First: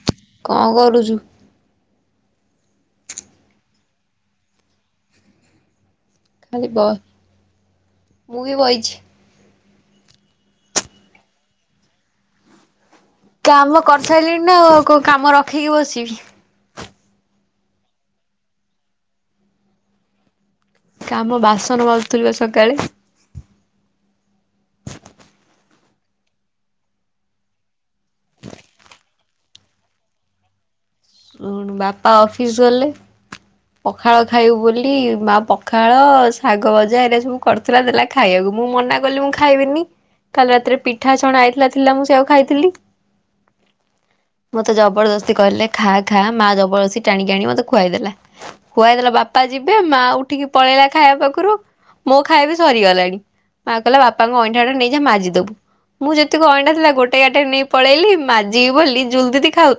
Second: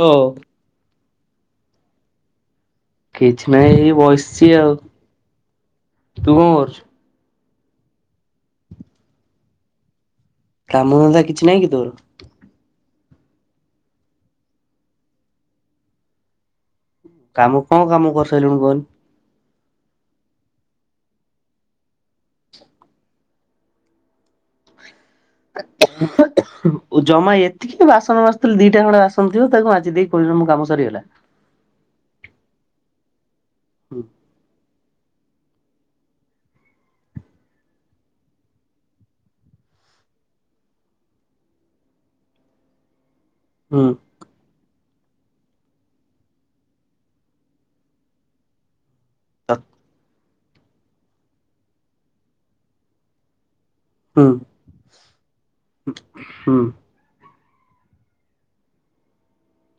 ହଉ କଣ କରୁଛୁ। କିଛି ନାଇଁ ଏଇ ବସିଛି ଆଉ। ତୁ କଣ ଖାଲି କରୁଛୁ? ବ, ମୁଁ ବି ବହିଛି। କାମଧନ୍ଦା କିଛି ନାଇଁ କି ତୋର। କାମ କରିସାରିଲିଣି ନା, ଆଉ କଣ କାମ ରଖିକି ବସିବି। କାମ, କଣ କାମ କରିସାରିଲୁଣି କହିଲୁ। କାମ, ବାସନ ମାଜୁଥିଲି ବା ସକାଳେ। ଆା [inaudible] ଜମା ଏତିକି ବାସନ ମାଜୁଥିଲୁଦିଟା ଖଣ୍ଡେ ବାସନଥିବ, ତାକୁ ମାଜି ଦେଇ କହୁଛୁନାମୋ କାମ ସରିଗଲା। ବାପା ଅଫିସ ଗଲେ, ହୁଁ ପଖାଳ ଖାଇବୁବୋଲି ମା ପକ୍ ପଖାଳ, ଶାଗଭଜା ଏରା ସବୁ କରିଥିଲା ଦେଲା ଖାଇବାକୁ ମୁଁ ମନା କଲି ମୁଁ ଖାଇବିନି। କାଲି ରାତିରେ ପିଠା ଛଣା ହେଇଥିଲା, ଥିଲା ମୁଁ ସେଆକୁ ଖାଇଥିଲି। ହୁଁ ମତେ ଜବରଦସ୍ତି କହିଲେ ଖା, ଖା ମା ଜବରଦସ୍ତି ଟାଣିକି ଆଣି ମୋତେ ଖୁଆଇଦେଲା। ଖୁଆଇଦେଲା ବାପା ଯିବେ ମା ଉଠିକି ପଳେଇଲା ଖାଇବା ପାଖରୁ, ମୋ ଖାଇବବି ସରିଗଲାଣି। ମା କହିଲା ହୁଁ ବାପାଙ୍କ ଅଇଁଠା ଟା ନେଇ ଯା ମାଜିଦବୁ। ମୁଁ ଯେତିକି ହୁଁ ଅଇଁଠା ଥିଲା ଗୋଟେଇ ଗାଟେଇ ନେଇ ପଳେଇଲି ମାଜି ବୋଲି ଜୁଲ ଦିଦି ଖାଉ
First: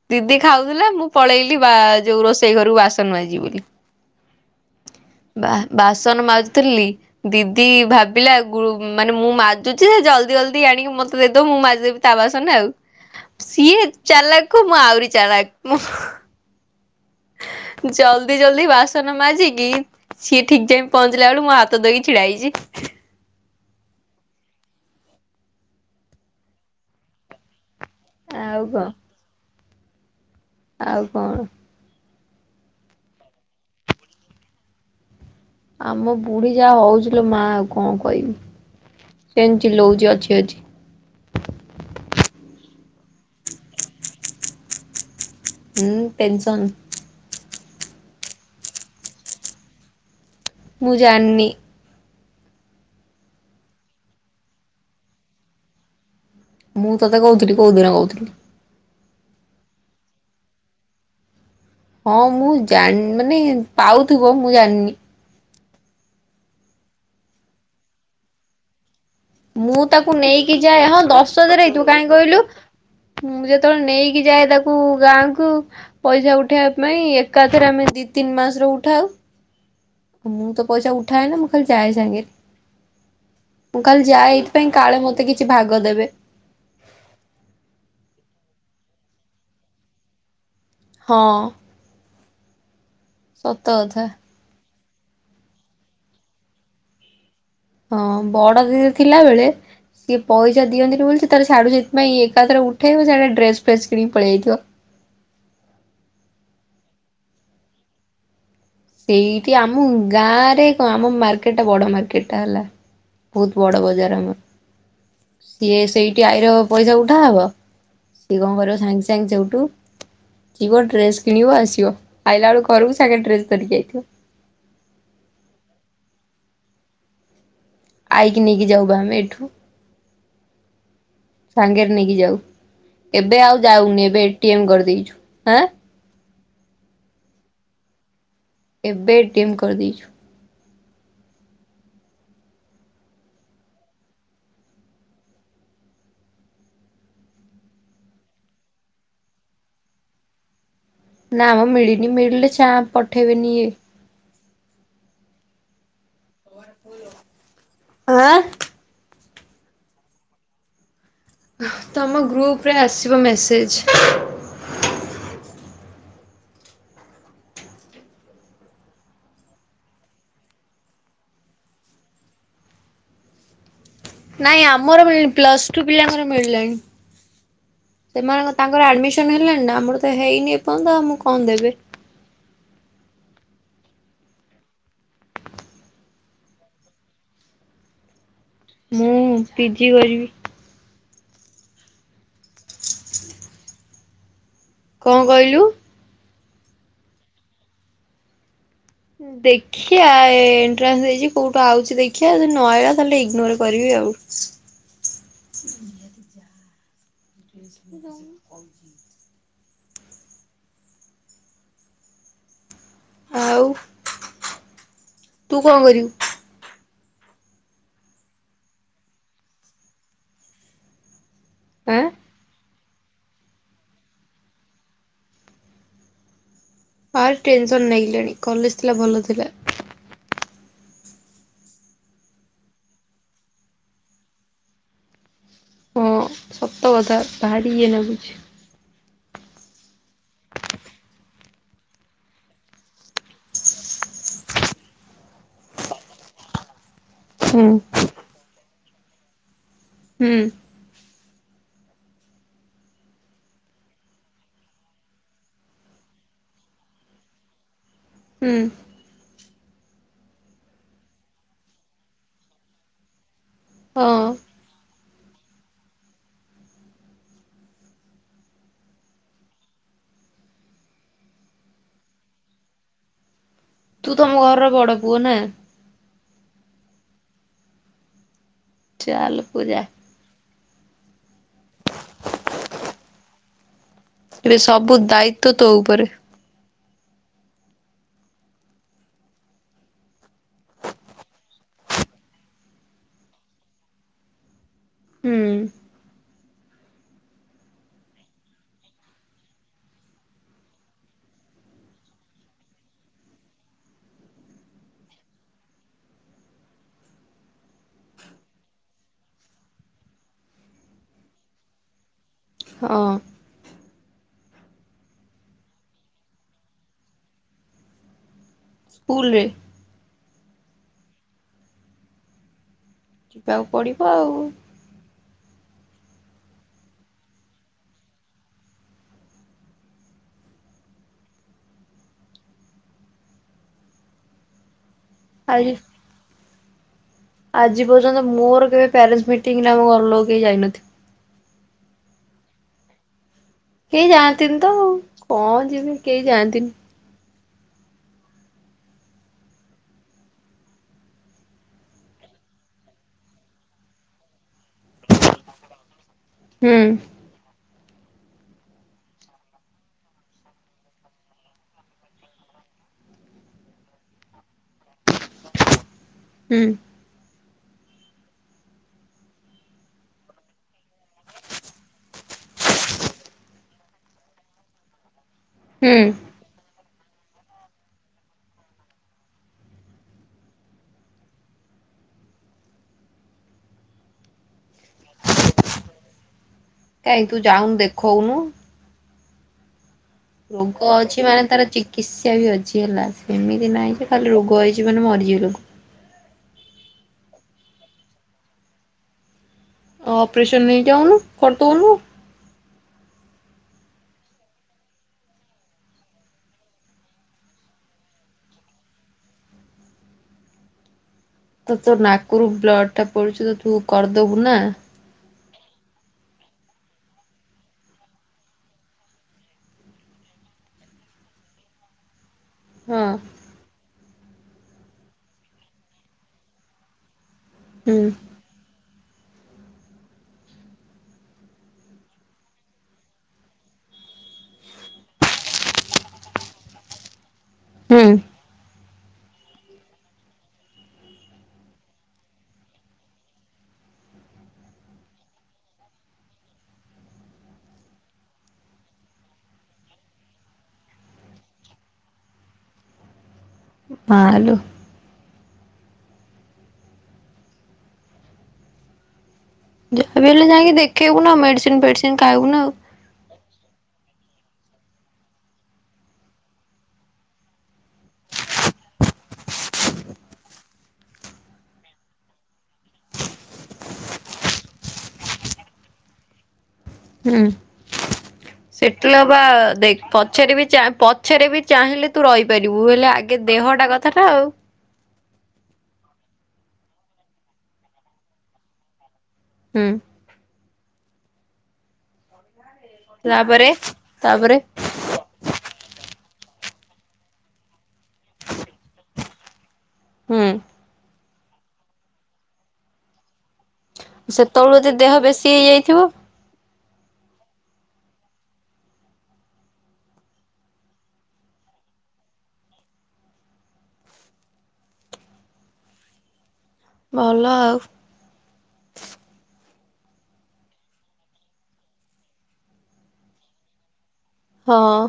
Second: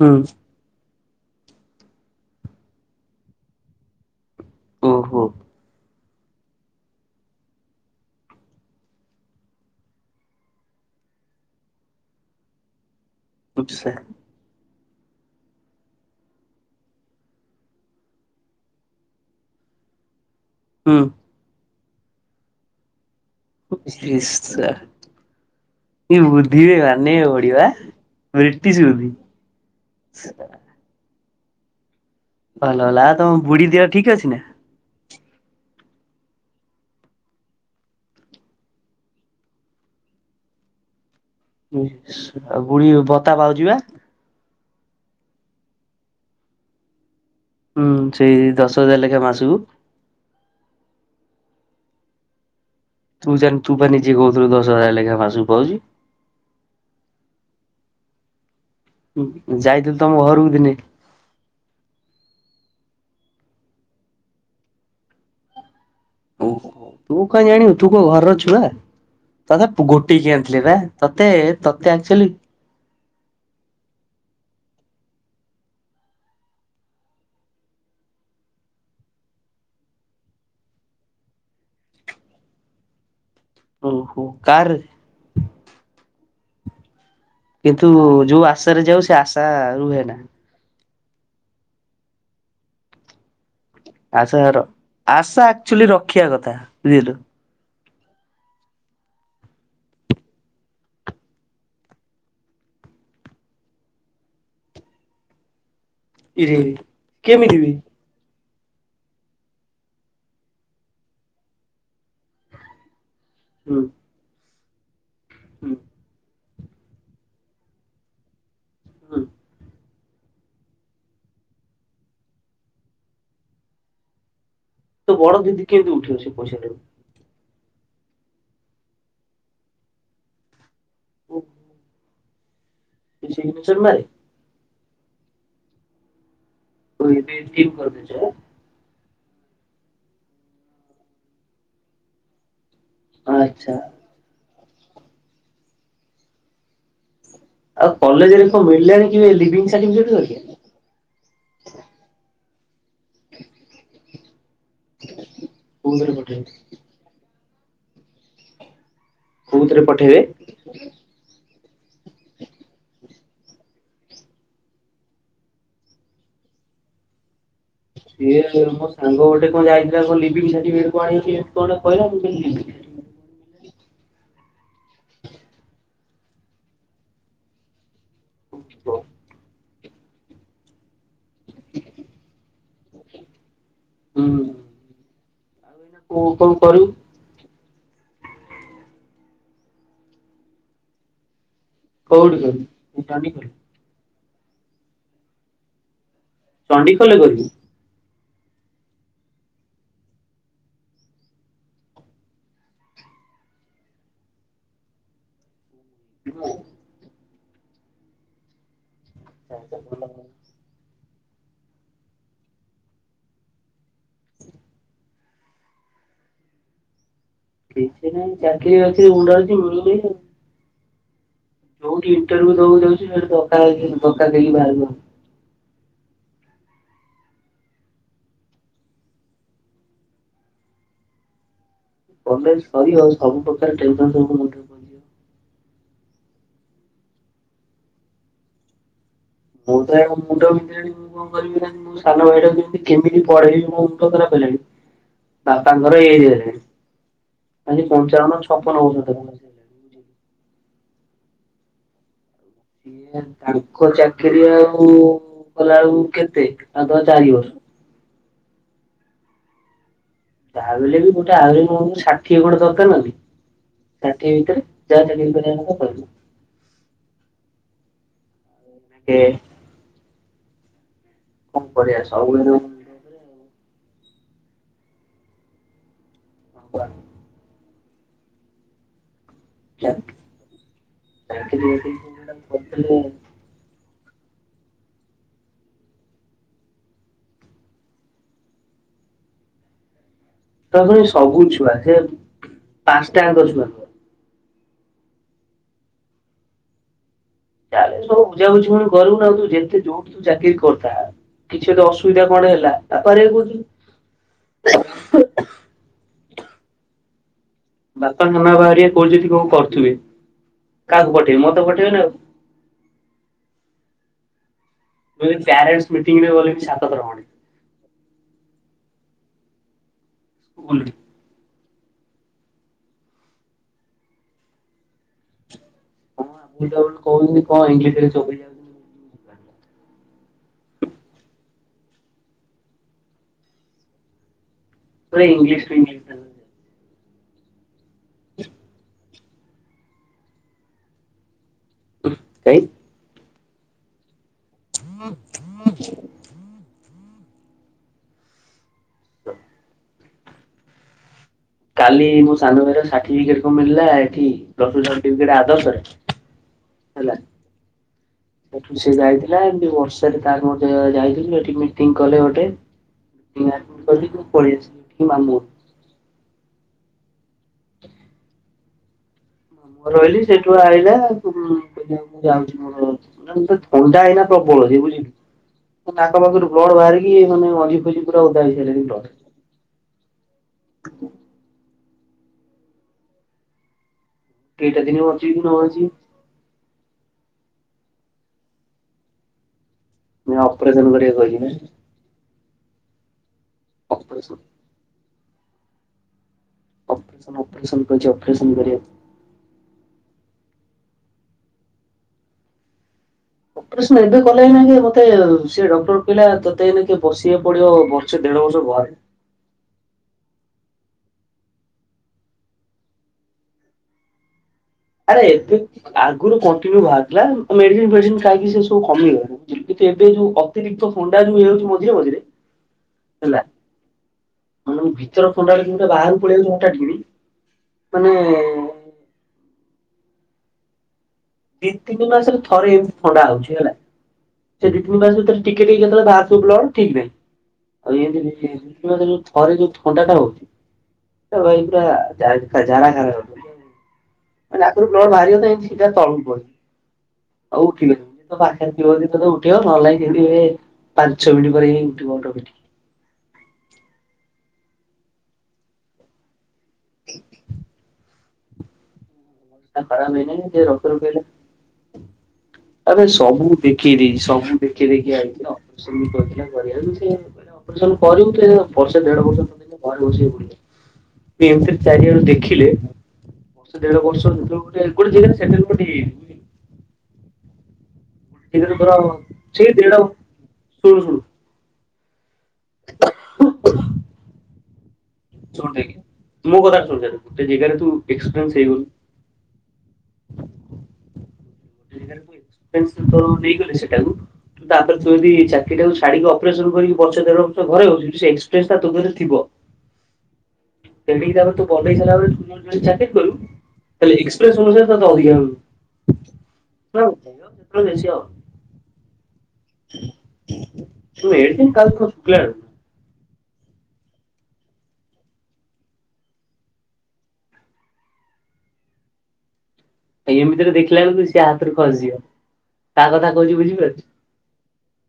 ହୁଁ ଦିଦି ଖାଉଥିଲା, ମୁଁ ପଳେଇଲି ବା ଯୋଉ ରୋଷେଇ ଘରକୁ ବାସନ ମାଜିବି ବୋଲି। ଓହୋ। ବା ବାସନ ମାରୁଥିଲି ଦିଦି ଭାବିଲା, ମାନେ ଗୋଳ୍ ମୁଁ ମାଜୁଛି ଜଲଦି ଜଲଦି ଆଣିକି ମତେ ଦେଇଦବ, ମୁଁ ମାଜିଦେବି ତା ବାସନ ଆଉ। ହ [inaudible] ସିଏ, ଚାଲାକକୁ ମୁଁ ଆହୁରି ଚାଲାକ, ମୁଁ ଜଲ୍ଦି, ଜଲ୍ଦି ବାସନ ମାଜିକି ସି ଠିକ ଯାଇ ପହଞ୍ଚିଲା ବେଳକୁ ମୋଆପ ତୋ ଦେଇ ଛିଡା ହେଇଛି। ବୁଦ୍ଧିବ ନାନେ ଓଡିବା। ଆଉ ଉରିଟି କଣ ଚୁଦ ଆଉ କଣ? ଭଲ ହେଲା, ତମ ବୁଢୀ ଦିହ ଠିକ ଅଛି ନା? ଆମ ବୁଢୀ ଯାହା ହଉଚିଲ ମା ଆଉ କଣ କହିବି, ସେମତିିଚିଲଉଛି ଅଛି, ଅଛି। ହୁଁ, ଆଉ ବୁଢି ଭତା ପାଉଛି ବା। ହୁଁ ଟେନସନ୍। ହୁଁ, ସେଇ ଦଶ ହଜାର ଲେଖାଏଁ ମାସକୁ। ମୁ ଜାଣିନି। ତୁ ଜାନ୍ ତୁପା ନିଜେ କହୁଥିଲୁ ଦଶ ହଜାର ଲେଖା ମାସକୁ ପାଉଛି। ମୁଁ ତତେ କହୁଥିଲି, କୋଉ ଦିନ କହୁଥିଲି? ହୁଁ ଯାଇଥିଲି ତମ ଘରକୁ ଦିନେ। ହଁ ମୁଁ ଜାଣି ମାନେ, ପାଉଥିବ ମୁଁ ଜାଣିନି। ଓହୋ, ତୁ କାଇଁଜାଣିବୁ ତୁ କଣ ଘରର ଛୁଆ? ତତେ ମୁଁ ତାକୁ ଗୋଟେଇକି ନେଇକି ଆଣିଥିଲେ ବା ଯାଏ ହଁ ତତେ ଦଶ ଥର ହେଇଥିବ ତତେ କାହିଁ ଆକ୍ଚୁଆଲି କହିଲୁ? ମୁଁ ଯେତେବେଳେ ନେଇକି ଯାଏ ତାକୁ ଗାଁକୁ ପଇସା ଉଠେଇବା ପାଇଁ ଏକାଥରେ ଆମେ ଦି ତିନି ମାସରେ ଉଠାଉ। ମୁଁ ତ ପଇସା ଉଠାଏ ନା ମୁଁ ଖାଲି ଯାଏ ସାଙ୍ଗେରେ। ମୁଁ ଖାଲି ଓହୋ ଯାଏ ଏଇଥିପାଇଁ କାରରେ କାଳେ ମତେ କିଛି ଭାଗ ଦେବେ। କିନ୍ତୁ ଯୋଉ ଆଶାରେ ଯାଉ ସେ ଆଶା ରୁହେ ନା। ହଁ। ସତ କଥା ଆଶାର ଆଶା ଆକ୍ଚୁଆଲି ରଖିବା କଥା ବୁଝିଲୁ। ହଁ ବଡ ଦିଦି ଥିଲା ବେଳେ ସିଏ ପଇସା ଦିଅନ୍ତିି ନି ବୋଲି ସେ ତା ତାର ସିଆଡୁସେଥିପାଇଁ ଏକାଥରେ ଉଠାଇବ ସିଆଡେ ଡ୍ରେସ୍ ଫ୍ରେସ୍ କିଣିକି ପଳେଇଆସିଥିବ। ଇରେ କେମିତିବି ଏଇଠି ଆମ ଗାଁରେ, କଣ ଆମ ମାର୍କେଟା ବଡ ମାର୍କେଟା ହେଲା। ବୋହୁତ ହୁଁ ବଡ଼ ବଜାର ଆମର। ହୁଁ ସିଏ ସେଇଠି ଆଇ ର ପଇସା ଉଠାହବ। ସିଏ କଣ କରିବ ହୁଁ ସାଙ୍ଗେ-ସାଙ୍ଗେ ସେଉଠୁ ଯିବ ଡ୍ରେସ୍ କିଣିବ ଆସିବ। ଆଇଲା ବେଳକୁ ଘରକୁୁ ସାଙ୍ଗ ରେ ଡ୍ରେସ ଧରିକି ଆଇଥିବ। ତୋ ବଡ ଦିଦିି କେମିତି ଉଠିବ ସେ ପଇସା ଟାକୁ? ଆଇ କି ନେଇକି ଯାଉ ପା ଆମେ ଏଠୁ। ସାଙ୍ଗରେ ନେଇକି ଯାଉ। ଏବେ ଆଉ ସିଗ୍ନେଚର ମାରେ ଯାଉନି ଏବେ ଏ ଟି ଏମ୍ କରିଦେଇଛୁ ହାଁ। [unintelligible] ଏବେ ଟିମ୍ କରିଦେଇଛୁ। ଆଛା। ଆଉ କଲେଜରେ କଣ ମିଳିଲାଣି କିବେ ଲିଭିଙ୍ଗସାର୍ଟିଫିକେଟ ହରିକା? ନା ମ ମିଳିନି ମିଳିଲେ ଚା ପଠେଇବେନି ଇଏ। କୋଉ ଘର ପଟେ? ଆଁ କଉଥିରେ ପଠେଇବେ? ତମ ଗ୍ରୁପ୍ ରେ ଆସିବ ମେସେଜ୍। ସିଏ ମୋ ସାଙ୍ଗ ଗୋଟେ କଣ ଯାଇଥିଲା କଣ ଲିଭି ସାର୍ଟିଫିକେଟ [unintelligible] କଣେଇଛି କେ କହିଲ ମୁଁ କେତି ନାଇଁ ଆମର ମିଳିନି। ପ୍ଲସ ଟୁ ପିଲାଙ୍କର ମିଳିଲାଣି। ସେମାନଙ୍କ ତାଙ୍କର ସାର୍ଟିଫିକେଟ ଆଡମିସନ ହେଲାଣି ନା ଆମର ତ ହେଇନି ଏପର୍ଯ୍ୟନ୍ତ ଆଉ ମୁଁ କଣ ଦେବେ। ହୁଁ ଆଉ କଣ କରିବୁ? ମୁଁ ପିଜି କରିବି। କଉଡ଼ [unintelligible] କଣ କହିଲୁ? ଚଣ୍ଡିଖୋଲ ରେ କରିବୁ। ଦେଖି। ଦେଖିଆ ଏଣ୍ଟ୍ରାନ୍ସ ଦେଇଛି କୋଉଠୁ ଆଉଛି ଦେଖିବା ଯଦି ନହେଲା ତାହେଲେ ଇଗ୍ନୋର କରିବି ଆଉ। ହଁ [inaudible] କ [inaudible] ଆ [inaudible] ଆଉ ତୁ କଣ କରିବୁ? କିଛି ନାହିଁ। ଚାକିରି ବାକିରି ଉଣ୍ଡାଲୁଛି ମିଳୁନି ଆଉ। ଆଁ ଯୋଉଠି ଇଣ୍ଟରଭୁ ଦବାକୁ ଯାଉଛି ସେଠି ଧକ୍କା ଧକ୍କା ଦେଇକି ବାହାର କରିଛନ୍ତି। ଆର୍ ଟେନସନ ନେଇଗଲିଣି, କଲେଜ ଥିଲା ଭଲ ଥିଲା। କଲେଜ୍ ସରିବ ସବୁ ପ୍ରକାର ଟେନସନ୍ ମୁଣ୍ଡ ହଁ ସତ କଥା ଭାରି ଇଏ ନାଗୁଛି। ପୁଣି ଥରେ ଆଙ୍କ ମୁଣ୍ଡ ବିନ୍ଧିଲାଣି। ମୁଁ କଣ କରିବି ମୋ ସାନ ଭାଇଟା କୁ କେମିତି ପଢେଇବି ମୋ ମୁଣ୍ଡ ଖରାପ୍ ହେଲାଣି। ବାପାଙ୍କର ଏଜେ ହୁଁ। ହେଲାଣି ପଞ୍ଚାବନ ଛପନ ଔଷଧ। ହୁଁ। ତାଙ୍କ ଚାକିରି ଆଉ କଲା ବେଳକୁ କେତେ ମାତ୍ର ଚାରି ବର୍ଷ। ହୁଁ ତାହେଲେ, ବି ଗୋଟେ [unintelligible] ଷାଠିଏ ଗୋଟେ ଦରକାର ନା ନହିଁ ହଁ ଷାଠିଏ ଭିତରେ। ଯା [unintelligible] [unintelligible] [inaudible] [unintelligible] [unintelligible] ତୁ ତମ ଘରର ବଡ ପୁଅ ନା? [inaudible] ଚାଲ ପୁରା ତା ଭ [unintelligible] ଏବେ ସବୁ ଦାୟିତ୍ଵ ତୋ ଉପରେ। ତା ପୁଣି ସବୁ ଛୁଆ, ସେ ପାଞ୍ଚଟା ଆଙ୍କ ଛୁଆ। ହୁଁ! ଚାଲେ ସବୁ ବୁଝାବୁଝି ପୁଣିକରିବୁ ନା ତୁ ଯେତେ ଯୋଉଠି ତୁ ଚାକିରି କରିଥା। କିଛି ତ ଅସୁବିଧା କଣ ହେଲା ତାପରେ। [unintelligible] ବାପାନା ବାହାରିଆ କହୁଛନ୍ତିଦି କଣ କରୁଥିବେ କାହାକୁ ପଠେଇବେ ମତେ ପଠେଇବେନ ଆଉ। ହଁ। ପ୍ୟାରେଣ୍ଟସ ମିଟଟିଙ୍ଗରେ ଗଲେବି। [unintelligible] ସ୍କୁୁଲରେ [unintelligible] ଯିବାକୁ ପଡିବ ଆଉ। ହଁ ମୁମ ତବେଳେ କହୁନି କଣ ଇଂଲିଶ ରେ ସବୁ ଏରା। ଇଂଲିଶ ଆଜି ଟୁ [unintelligible] ଆଜି ପର୍ଯ୍ୟନ୍ତ ମୋର କେବେ ପ୍ୟାରେଣ୍ଟସ୍ ମିଟିଂ ନା ଆମ ଘର ଲୋକ କେହି ଯାଇନନ୍ତି। କାଇଁ? କେଇ ଜାଣନ୍ତିନି ତ। ଆଉ ହଁ। କଣ ଯିବେ କେହି ଯାଆନ୍ତିନି। ହ। କାଲି ମୋ ସାନ ଭରେ ଠଟିଫିକେଟ କଣ ମିଳିଲା ଏଠି ପ୍ଲୁସ ଟୁ ସାଟିଫିକେଟ ଆଦର୍ଶରେ। ହୁଁ [inaudible] ସେଠୁ ସେ ଯାଇଥିଲା ଏମିତି ବର୍ଷାରେ ତାର ମଧ୍ୟ ଯାଇଥିଲୁ ଏଠି ମିଟିଂ କଲେ ଗୋଟେ। [unintelligible] ପଳେଇଆସିଲି ଏଠିକି ମାମୁ। ହୁଁ ରହିଲି ସେଇଠୁ ଆଇଲା କହିବା ଯାଉଛି ମୋର। ତ ଥଣ୍ଡା ହେଇନା ପ୍ରବଳ ସେ ବୁଝିଲୁ ହୁଁ ନାକ ପାଖରୁ ବ୍ଲଡ଼ ବାହାରିକି ମାନେ [unintelligible] ପୁରା ଉଦା। ଏଇଟା ଦିନେ ଅଛଛି କି ନ ଅଛି କାହିଁ ତୁ ଯାଉନୁ ଦେଖଉନୁ? ମୁଁ ଅପରେସନ ରୋଗ ଅଛି କରିବାକୁ ମାନେ କହିଛି ତାର। ଚି କିତ୍ସା ବି ଅଛି ହେଲା, ସେମିତି ନାହିଁ ଯେ ଖାଲି ଅପରେସନ ରୋଗ ହେଇଯିବ ମାନେ ମରିଯିବ ଲୋକ। ଅପରେସନ୍ ଅପରେସନ୍ କରିଛି ଅପରେସନ୍ କରିବା ଅପରେସନ ନେଇ ଯାଉନୁ କରଦଉଁନୁ। ଅପରେସନ ଏବେ କଲେ ହିନା କି ମତେ ସେଏ ଡକ୍ଟର କହିଲା ତତେ ବସିବାକୁ ପଡିବ ବେର୍ସ ଦେଢ଼ ବର୍ଷ ଘରେ। ତ ତୋ ନାକରୁ ବ୍ଲଡ଼ ଟା ପଡୁଛି ତ ତୁ କରିଦବୁ ନା। ଆରେ ଏତେ ଆଗରୁ କଣ୍ଟିନ୍ୟୁ ବାହାରଥିଲା, ମେଡିସିନ ଫେଡିସିନ କାହିଁକି ସେ ସବୁ କମିଗନ। କିନ୍ତୁ ଏବେ ଯୋଉ ଅତିରିକ୍ତ ହଣ୍ଡା ଯୋଉ ହେଯଉଛି ମଝିରେ ମଝିରେ, ହଁ ହେଲା ଆମ ଭିତର ଥଣ୍ଡାଟେ ବାହାରକୁ ପଳେଇାଉଛି ହଠାତ୍ କିଣି ହୁଁ। ମାନେ। ଦିଇ ତିନି ମାସରେ ଥରେ ଏମିତି ଥଣ୍ଡା ହଉଛି ହେଲା। ସେ ଦି ତିନିମାସ ଭିତରେ ଟିକେଟ ହେଇକି ଯେତେଳେ ବାହରେ ସବୁ ବ୍ଲଡ ଠିକ୍ ନାହିଁ। ହୁଁ ଯୁଆଡେ ଯୋ ଥରେ ଯୋଉ ଥଣ୍ଡାଟା ହଉଛି। ସେ ଭାଇ ପରା ଯା ଜାରା ଖାରା। ନାକରୁ ବ୍ଲଡ଼ ବାହାରିବ ଯେ ସିଧା ତଳକୁ କରୁଚି। ହଉ ଠିକ୍ ଅଛି ତ ପାଖରେ ଥିବ ଯଦି ତତେ ଉଠେଇଦବ ନ ହେଲେ ନାହିଁ ସେଇଠି ଏ ପାଞ୍ଚ ମିନିଟ ପରେ ଇଏ ଉଠିବ ଅଟମେଟିକ୍। ହଁ ହାଲୁ। ହଁ। ଯାହା ବି ହେଲେ ଯାଇକି ଦେଖେଇବୁ ନା ମେଡିସିନ ଫେଡିସିନ ଖାଇବୁ ନା ଆଉ। ଆରେ ସବୁ ଦେଖେଇଦେଇଚି ସବୁ ଦେଖେଇ ଦେଖେଇ ଆଇଚି ତ ସେମିତି କହିଥିଲା କରିବାକୁ ସିଏ ସବୁ କରିବୁ ଯେ ବର୍ଷେ ଦେଢ ବର୍ଷ ପର୍ଯ୍ୟନ୍ତ ଘରେ ବସିକି ପଢିବୁ। ଏମିତି ଚାରିଆଡ଼ୁ ଦେଖିଲେ ବର୍ଷେ ଦେଢ ବର୍ଷ। ଯୋଉ ଗୋଟେ ଗୋଟେ ଜେଗାରେ ସେଣ୍ଟାଲ କୋଟ ହେଇଯାଇଚି। ହୁଁ ସେଟାରେ ତୋର ସେଟେଲ ହବା ସେଇ ଦେଢ ଦେକ୍ ପଛରେ ବି ଚାପ୍ ଶୁଣୁ ଶୁଣୁ ପଛରେ ବି ଚାହିଁଲେ ତୁ ରହିପାରିବୁ ହେଲେ ଆଗେ ଦେହଟା କଥାଟା ଆଉ। ଶୁଣୁ ଦେଖ୍ ମୋ କଥାଟା ଶୁଣିସାରେ ଗୋଟେ ଜେଗାରେ ତୁ ଏକ୍ସପ୍ରେନ୍ସ ହେଇଗଲୁ। ହୁଁ। ଏକ୍ସପ୍ରେନ୍ସ ତୋର ତାପରେ ନେଇଗଲେ ସେଟାକୁ ତାପରେ ଦାଣ୍ଡ ତୁ ଯଦି ଚାକିରିଟାକୁ ଛାଡି ଅପରେସନ କରିକି ବର୍ଷେ ଦେଢ ବର୍ଷ ଘରେ ହଉଛି ସେ ଏକ୍ସପିରିନ୍ସ ଟା ତୋ ଘରେ ଥିବ। ହୁଁ। ପେଣ୍ଡିକ୍ ତାପରେ ବନେଇ ସାରିଲା ପରେ ତୁ ଯୁଆଡେ ଜାଇ ଚାକିରି କଲୁ ତାହେଲେ ଏକ୍ସପ୍ରେନ୍ସ ଅନୁସାରେ ତତେ ଅଧିକା ମିଳୁ। ହେଇଥିବ। [unintelligible] [unintelligible] ଭଲ ଆଉ। ଏମିତିରେ ଦେଖିଲା ବେଳକୁ ସିଏ ହାତରୁ ଖସିଯିବ ତା କଥା କହୁଛି ବୁଝିପାରୁଛୁ। ହଁ।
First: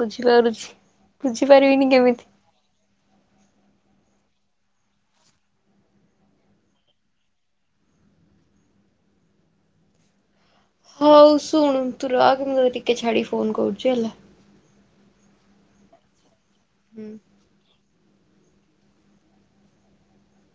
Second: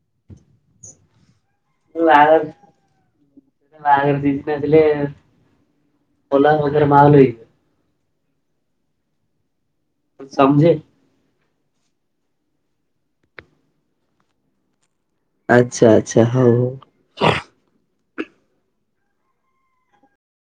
ବୁଝିପାରୁଛି ବୁଝିପାରିବିନି ମୁଁ କେମିତି। ବାହାଘର ବାହାଘର ଠିକ୍ ଟାକ ହେଲେ ପଲାଙ୍ଗ ବଜାର ମାହଲ ହେଇଛି। ସମ୍ ଝେ। ହଉ ଶୁଣୁ ତୁ ରଖ୍ ମୁଁ ଟିକେ ଛାଡ଼ିକି ଫୋନ୍ କରୁଛି ହେଲା। ଆଚ୍ଛା ଆଚ୍ଛା ହଉ ହଉ। ହୁଁ।